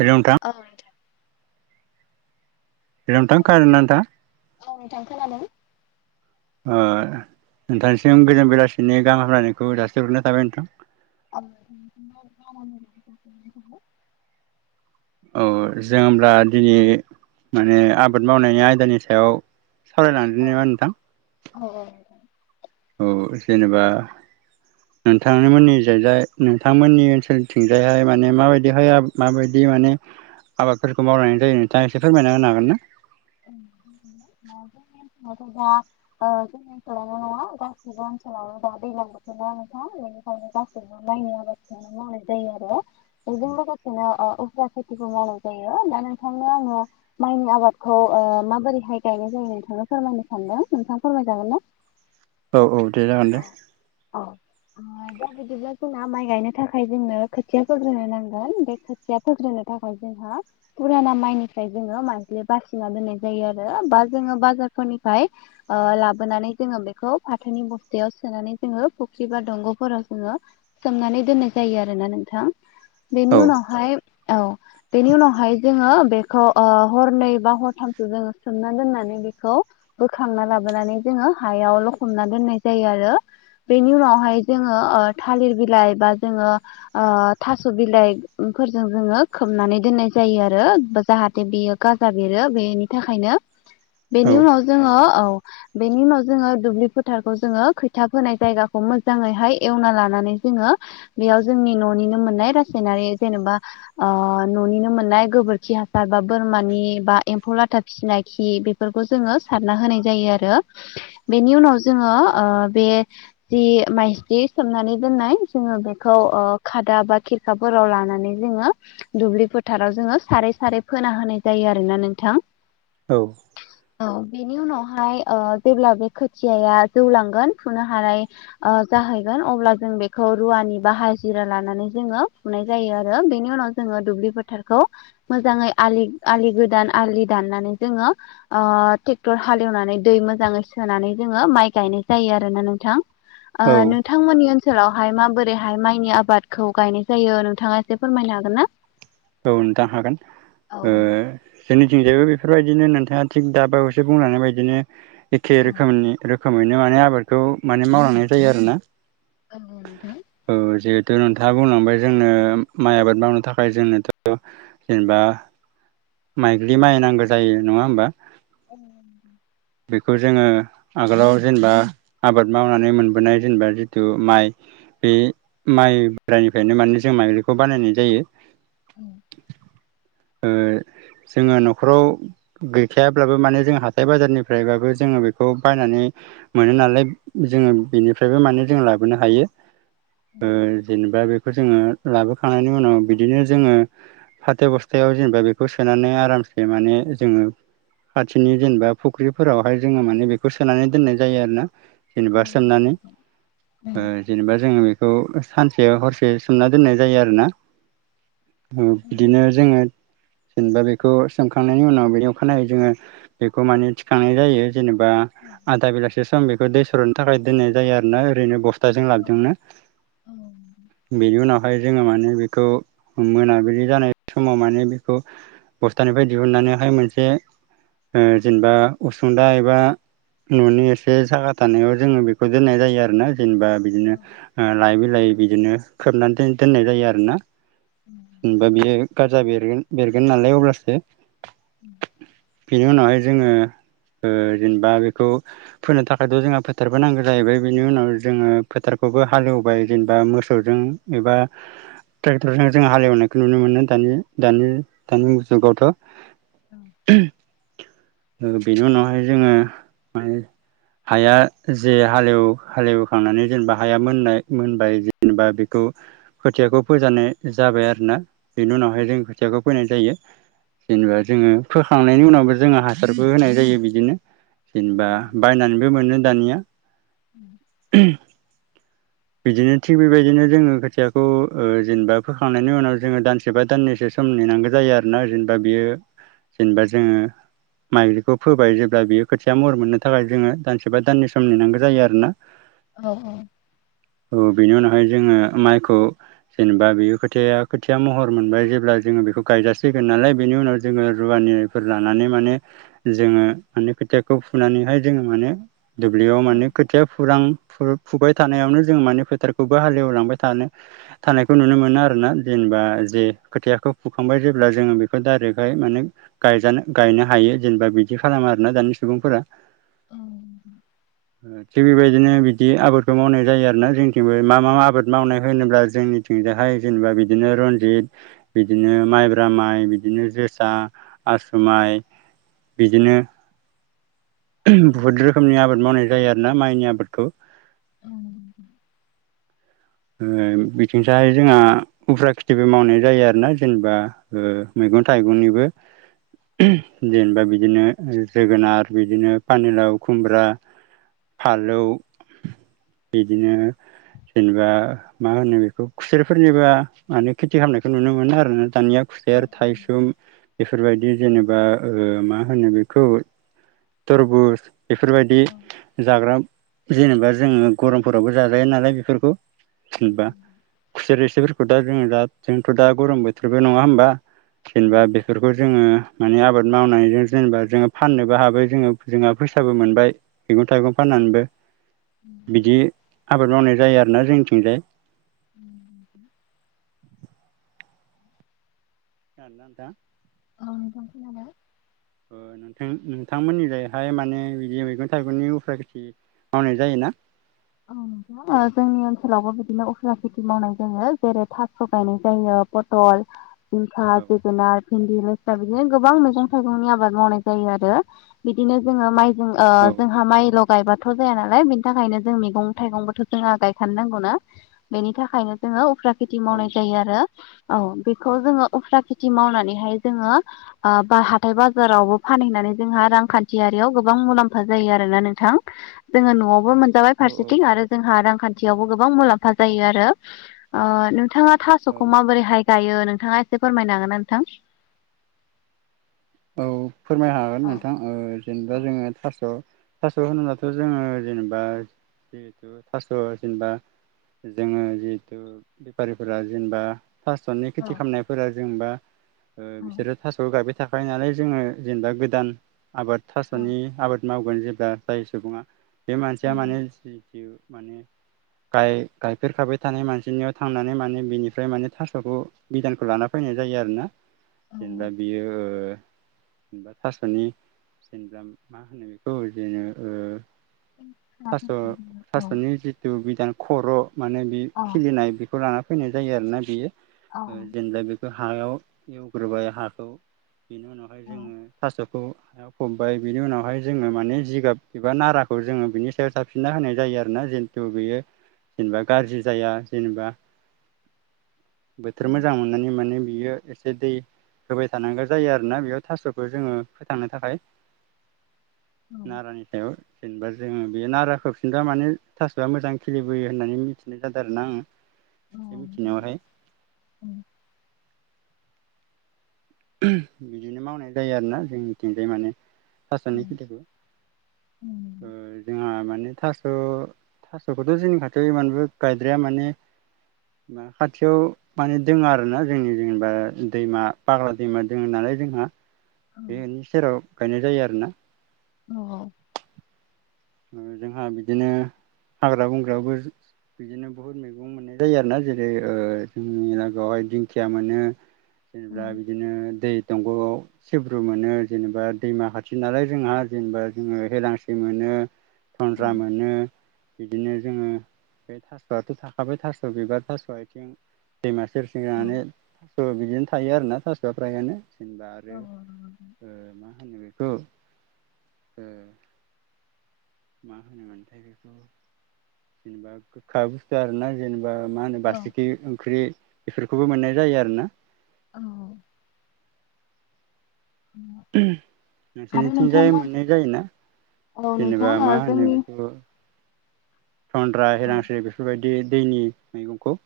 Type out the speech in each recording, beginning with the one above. Hello नोंथां hello नोंथां खोनादों ना नोंथाङा औ नोंथां खोनादों औ नोंथांसिम गोजान बेलासिनि गाहाम हामलायनायखौ जासिग्रोननाय थाबाय नोंथां। अ औ जों होमब्ला दिनै माने आबाद मावनायनि आयदानि सायाव सावरायलांदोनि नामा नोंथां? औ औ जेनेबा नोंथांमोननि जायजाय नोंथांमोननि ओनसोलनिथिंजायहाय माने माबायदिहाय माबायदि माने आबादफोरखौ मावनाय जायो नोंथाङा एसे फोरमायना होनो हागोन ना? जोंथिं थ' दा जोंनि ओनसोलावल' नङा गोबां ओनसोलाव दा दैज्लां बोथोर ना नोंथां बेनिखायनो गासैबो मनायनि आबादखौनो मावनाय जायो आरो। बेजों लोगोसेनो ओ उफ्रा खेथिबो मावनाय जायो दा नोंथांनो आङो माइनि आबाद खौ ओ माबोरैहाय गायनाय जायो नोंथांनो फोरमायनो सानदों नोंथां फोरमायजागोन ना औ औ दे जागोन औ दे औ ओ दा बिदिब्ला जोंना माइ गायनो थाखाय जोंनो खोथिया फोग्रोनो नांगोन बे खोथिया फोग्रोनो [unintelligible] जोंहा फुराना माइनिफ्राय जोङो माइज्लि बासिना दोननाय जायो आरो बा जोङो बाजारफोरनिफ्राय लाबोनानै जोङो बेखौ फाथो नि बस्थायाव सोनानै जोङो फुख्रि बा दंग'फोराव जोङो सोमनानै दोननाय जायो आरो ना नोंथां बेनि औ उनावहाय औ बेनि उनावहाय जोङो बेखौ हरनै बा हरथामसो जों सोमना दोननानै बेखौ बोखांना लाबोनानै जोङो हायाव लखबना दोन नाय जायो आरो बेनि उनावहाय जोङो थालिर बिलाइ बा जोङो थास' बिलाइ जोङो खोबनानै दोननाय जायो आरो जाहाथे बेयो गाजा जा बेरो बेनि थाखायनो औ बेनि उनाव जोङो औ बेनि उनाव जोङो दुब्लि फोथारखौ जोङो खोथिया फोनाय जायगाखौ मोजाङैहाय एवना लानानै जङो बेयाव जोंनि न'निनो मोननाय रासायनारि जेनेबा न'निनो मोननाय गोबोरखि हासार बा बोरमानि एबा एम्फौ लाथा फिसिना खि बेफोरखौ जोङो सारना होनाय जायो आरो बेनि उनाव जोङो ओ बे जि माइजिलि खोबनानै जों बेखौ खादा बा खेरखाफोराव लानानै जोङो दुब्लि फोथाराव जोङो सारै सारै फोना होनाय जायो आरो आरो ना नोंथां औ औ बेनि उनावहाय जेब्ला ओ बे खोथियाया जौ लांगोन फुनो हानाय ओ जाहैगोन अब्ला जों बेखौ रुवानि बा हाजिरा लानानै जोङो फुनाय जायो आरो बेनि उनाव जोङो दुब्लि फोथारखौ मोजाङै आलि आलि गो दान आलि दानानै जोङो ओ ट्रेक्टर हालेवनानै दै मोजाङै सोनानै जों माइ गायनाय जायो आरो ना नोंथां औ ओ नोंथांमोननि ओनसो सोलावहाय माबोरैहाय माइनि आबादखौ गायनाय जायो नोंथाङा एसे फोरमायनो हागोन ना औ नोंथां हागोन औ ओ जोंनिथिंजायबो बेफोरबायदिनो नोंथाङा थिग दाबावैसो बुंनानै बायदिनो एखे औ रोखोमनि खोमैनो माने आबादखौ माने मावलांनाय जायो आरोना ओ ओ नोंथां दो नोंथाङा बुंलांबाय जोंनो माइ आबाद मावनो थाखाय जोंनोथ' जेनेबा माइग्लि माइ नांगौ जायो नङा होमबा [unintelligible] बेखौ जोङो आगोलाव जेनेबा आबाद मावनानै मोनबोनाय जेनेबा जितु माइ बे माइ बोरायनिफ्रायनो मान जों माइलिखौ बानायनाय जायो ओ जोङो न'खराव गैखायाब्लाबो माने जों हाथाय बाजारनिफ्रायबाबो जोङो बेखौ बायनानै मोनो नालाय जोङो बेनिफ्रायबो माने जों लाबोनो हायो औ ओ जेनेबा बेखौ जोङो लाबोखांनायनि उनाव बिदिनो जोङो फाथो बस्थायाव जेनेबा बेखौ सोनानै आरामसे माने जोङो खाथिनि जेनेबा फुख्रिफोरावहाय जोङो माने बेखौ सोनानै दोननाय जायो आरो ना औ जेनेबा सोमनानै नोंथां दोन्नांगौ ओ जेनेबा जोङो बेखौ सानसे हरसे सोमना दोननाय जायो आरोना उम बिदिनो जोङो जेनेबा बेखौ सोमखांनायनि उनाव बेनि अखानायै जोङो बेखौ माने थिखांनाय जायो जेनेबा आधा बेलासे सम बेखौ दै सर'नो थाखाय दोननाय जायो आरोना ओरैनो बस्थ थाजों लाबजोंनो बेनि उनावहाय जोङो माने बेखौ मोनाबिलि जानाय समाव माने बेखौ बस्थानिफ्राय दिहुननानैहाय मोनसे ओ जेनेबा उसुंदा एबा न'नि एसे साखा थानायाव जोङो बेखौ दोननाय जायो आरो ना जेनेबा बिदिनो लायै बिलइै बिदिनो खोबनानैोन दोननाय जायो आरोना। जेनेबा बेयो गारजा बेरगोन बेरगोन नालाय अब्लासो बेनि उनावहाय जोङो जेनेबा बेखौ फोनो थाखायथ' जोंहा फोथारबो नांगौ जाहैबाय बेनि उनाव जोङो फोथार बो हालेवबाय जेनेबा मोसौजों एबा ट्रेटरजों हालेवनायखौ नुनो मोनो दानि दानि दानि जुगावथ' बेनि उनावहाय जोङो माने हाया जे हालेव हालेवखांनानै जेनेबा हाया मोननाय मोनबाय। जेनेबा बेखौ खोथियाखौ फोजानाय जाबाय आरो ना बेनि उनावहाय जों खोथियाखौ फैनाय जायो। जेनेबा जोङो फोखांनायनि उनावबो जोङो हासारबो होनाय जायो। बिदिनो जेनेबा बायनानैबो मोनो दानिया बिदिनो थिग बेबायदिनो जोङो खोथियाखौ जेनेबा फोखांनायनि उनाव जोङो दानसे बा दाननैसो सम नेनांगौ जायो आरोोना जेनेबा बियो जेनेबा जोङो माइग्रिखौ फोबाय जेब्ला बियो खोथिया महर मोननो थाखाय जोङो दानसेबा दाननि सम नेनांगौ जायो आरो ना। औ औ औ बेनि उनावहाय जोङो माइखौ जेनेबा बे खोथाया खोथिया महर मोनबाय जेब्ला जोङो बेखौ गायजासिगोन नालाय बेनि उनाव जोङो रुवानिफोर लानानै माने जोङो माने खोथियाखौ फुनानैहाय जोङो माने दुब्लियाव माने खोथिया फुरां फुबाय थानायावनो जों माने फोथारखौबो हालेवलांबाय थानो थानायखौ नुनो मोनो आरो ना। जेनेबा जे खोथायाखौ फुखांबाय जेब्ला जोङो बेखौ डाइरेक्टहाय माने गायजानो गायनो हायो जेनेबा बिदि खालामो आरोना दानि सुबुंफोरा उम थिग बेबायदिनो बिदि आबादखौ मावनाय जायो आरोना जोंथिंबो मा मा आबाद मावनाय होनोब्ला जोंनिथिं जोंहाय जेनेबा बिदिनो रनजित बिदिनो माइब्रा माइ बिदिनो जोसा आसुमाय बिदिनो बहुद रोखोमनि आबाद मावनाय जायो आरोना माइनि आबादखौ उम बिथिंसाहाय जोंहा उफ्रा खेथिबो मावनाय जायो आरोना जेनेबा मैगं थाइगंनिबो जेनेबा बिदिनो जोगोनार बिदिनो पानिलाव खुमब्रा फालौ बिदिनो जेनेबा मा होनो बेखौ खुसेरफोरनिबोा माने खोथि खालामनायखौ नुनो मोनो आरोना। दानिया खुसेर थाइसुम बेफोरबाय बिदि जेनेबा मा होनो बेखौ थरबुज बेफोरबायदि जाग्रा जेनेबा जोङो गरमफोरावबो जाजायो नालाय बेफोरखौ जेनबा खुसोर रोसिफोरखौ दा जो दा जोंथ' दा गरम बोथोरबो नङा होमबा? जेनेबा बेफोरखौ जोङो मानि आबाद मावनायजों जेनेबा जोङो फाननोबो हाबाय जोङो जोंहा फैसाबो मोनबाय। मैगं थाइगं फाननानैबो बिदि आबाद मावनाय जायो आरोना जोंनिथिंजाय [inaudible] जागोना नोंथां। औ नोंथां खोनादों। नोंथां नोंथांमोननिहाय माने बिदि मैगं थाइगंनि उफ्रा खेथि मावनाय जायोना। औ नोंथां जोंनि ओनसोलावबो बिदिनो उफ्रा खेथि मावनाय जायो जेरै थास' गायनाय जायो। पटल जिंखा औ जोगोनाद भिन्दि दा बिदिनो गोबां मैजं थाइगंनि आबाद मावनाय जायो आरो बिदिनो जोङो माइ जों औ जोंहा माइ लगायबाथ' जाया नालाय बेनि थाखायनो मैगं थाइगंबोथ' जों गायखा नांगौना बेनि थाखायनो जों उफ्रा खेथि औ मावनाय जायो आरो। औ बेखौ जोङो उफ्रा खेथि मावनानैहाय जोङो ओ बा हाथाय बाजारावबो फान नानै जों रांखान्थि गोबां मुलाम्फा जायो आरोना नोंथां जोङो न'वावबो मोनाजाबाय। औ फारसेथिं आरो जोंहा रांखान्थियावबो गोबां मुलाम्फा जायो आरो ओ नोंथाङा औ थास'खौ माबोरैहाय गायो नोंथाङा एसे फोरमायनाांगोना नोंथां? औ फोरमाय हागोन औ नोंथां औ जेनेबा औ जोङो था स' थास' होनोब्लाथ' जोङो जेनेबा जिहेथु थास' जेनेबा जोङो जिहेथु बेफारिफोरा जेनेबा थास'नि औ खेथि खालामनायफोरा जेनेबा ओ औ बिसोरो थास' गायबाय नालाय जोङो जेनेबा गोदान आबाद औ थास'नि आबाद मावगोन जेब्ला जाय सुबुङा बे मानसिया माने जि माने गायफेरखाबाय थानाय मानसिनियाव थांनानै माने बिनिफ्राय माने थास'खौ बिदानखौ लाना फैना जायो आरोना औ जेनेबा औ बियो जेनेबा थास'नि जेनेबा मा होनो बेखौ बिदिनो औ थास' थास'नि जिथु बिदान खर' माने बे खिलिनाय बेखौ लाना फैनाय जायो आरोना बेयो जेनेबा बे हायाव एवग्रोबाय हाखौ बेनि उनावहाय जोङो थास' फबबाय बिनि उनावहाय जोङो माने जिगाब एबा नाराखौ जोङो बिनि सायाव थाफिनना होनाय जायो। आरोना जेनथु बेयो जेनेबा गाज्रि जाया जेनेबा बोथोर मोजां मोननानै माने बियो एसे दै होबाय थानांगोन। जायो आरोना बेयाव थास'खौ जोङो फोथांनो थाखाय नारानि सायाव। जेनेबा जोङो बेयो नारा होफिनबा माने थास'आ मोजां खिलिबोयो होननानै मिथिनाय जादों आरो ना आङो एसे मिथिनायावहाय बिदिनो मावनाय जायो आरोना जोंनिथिंजाय माने थास'नि खिथिखौ ओ जोंहा माने थास स' थास'खौथ' जोंनि खाथियाव इमानबो गायद्राया माने मा खाथियाव माने दोङो आरोना जोंनि जेनेबा दैमा फाग्ला दैमा दोंङोनालाय जोंहा बेनि सेराव गायनाय जायो आरोना। औ ओ जोंहा बिदिनो हाग्रा बंग्राबाबो बिदिनो बहुत मैगं मोननाय जायो आरोना जेरै ओ जोंनि लागोयावहाय दिंखिया मोनो। जेनेबा बिदिनो दै दंग'आव सिब्रु मोनो जेनेबा दैमा खाथि नालाय जोंहा जेनेबा जोङो हेलांसि मोनो। [unintelligible] मोनो बिदिनो जोङो बे थास'आथ' थाखाबाय थास' बिबार थास' आइथिं दैमा सेर [unintelligible] थास' बिदिनो थायो आरोना थास'आ फ्रायानो। जेनबा आरो मा ओ होनो बेखौ? ओ मा होनोमोनथाय बेखौ जेनेबा गोखा बुस्थु आरोना जेनबा ओ बा मा होनो औ बारसिखि ओंख्रि बेफोरखौबो मोननाय जायो आरोना। औ आरो नोंसोरनिथिंजाय नोंथांमोन मोननाय जायोना? औ नोंथां जेनेबा ओ मा होनो जोंनि बिखौ? थन्द्रा औ इलांसि बेफोर बायदि दैनि मैगंखौ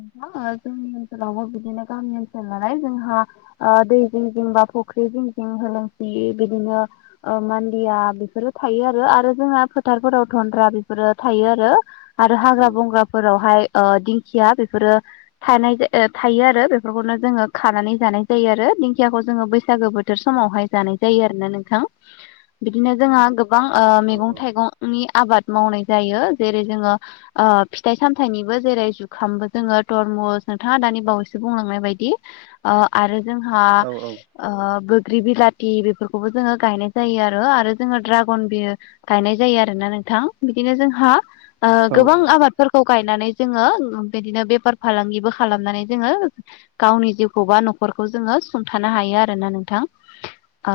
थां ओ जोंनि ओनसोलावबो बिदिनो गामि ओनसोल नालाय जोंहा ओ दै जिं जिंबा फुख्रि फुख्रि जिं जिं होलोंसि बिदिनो ओ मनदिया बेफोरो थायो आरो। आरो जोङा फोथार फोराव धन्द्रा बेफोरो थायो आरो आरो औ हाग्रा बंग्राफोरावहाय ओ दिंखिया बेफोरो थायनाय जा ओ थायो आरो बेफोरखौनो जोङो खानानै जानाय जायो आरो दिंखियाखौ जोङो बैसागो बोथोर समावहाय जानाय जायो आरोना नोंथां। बिदिनो जोंहा गोबां ओ औ मैगं थाइगंनि आबाद मावनाय जायो जेरै जोङो ओ ओ फिथाइ सामथाइनिबो जेरै जु ओंखामबो जोङो थरमस नोंथाङा दानि बावैसो बुंलांनाय बायदि ओ आरो जोंहा औ ओ ग्रिबिलाथि बेफोरखौबो जोङो गायनाय जायो आरो आरो जोङो ड्रागन बि गायनाय जायो आरोना नों‌ थां बिदिनो जोंहा औ गोबां आबादफोरखौ गायनानै जोङो बिदिनो बेफार फालांगिबो खालामनानै जोङो गावनि जिउखौ बा न'खरखौ जोङो सुंथानो हायो। आरोना नोंथां ओ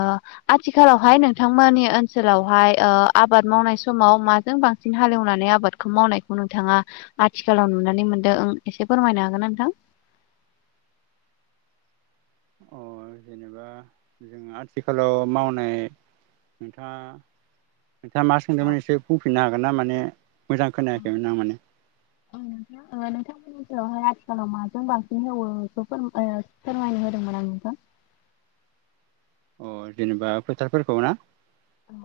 औ आथिखालावहाय नोंथांमोननि ओनसोलावहाय ओ आबाद आबाद मावनाय समाव माजों बांसिन हाल एवनानै आबादखौ मावनायखौ नोंथाङा आथिखालाव नुनानै मोनदों। दों एसे फोरमायनो हागोनना नोंथां? औ अ जेनेबा जों आथिखालाव मावनाय नोंथाङा नोंथाङा मा औ सोंदोंमोन एसे बुंफिननो हागोन ना माने। मोजां औ खोनायाखैमोन आं माने औ ओ नोंथां नोंथां [unintelligible] आथिखालाव माजों बांसिन हेवो इखो ओ फोरमायनो होदोंमोन आङो नोंथां। अ जेनेबा फोथारफोरखौ ना औ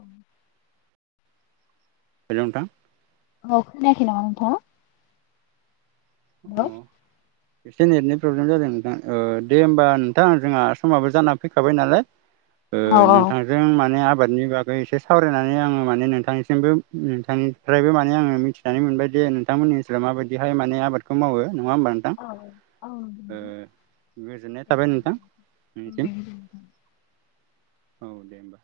हेलौ नोंथां अ खोनायाखै नामा नोंथां? अ एसे नेटनि प्रब्लेम जादों नोंथां ओ दे ओमबा नोंथां जोंहा समाबो जाना फैखाबाय नालाय। ओ औ नोंथांजों माने आ बादनि बागै एसे सावरायनानै आङो माने नोंथांनिसिमबो नोंथांनिफ्रायबो माने आङो मिथिनानै मोनबाय दे नोंथांमोन ओनसोलाव माबायदिहाय माने आबाद नङा ओमबा नोंथां? औ नंगौ नोंथां गोजोननाय दे थाबाय नोंथां बिदिब्ला औ नोंनिसिम दे गोजोनथों। औ दे ओमबा।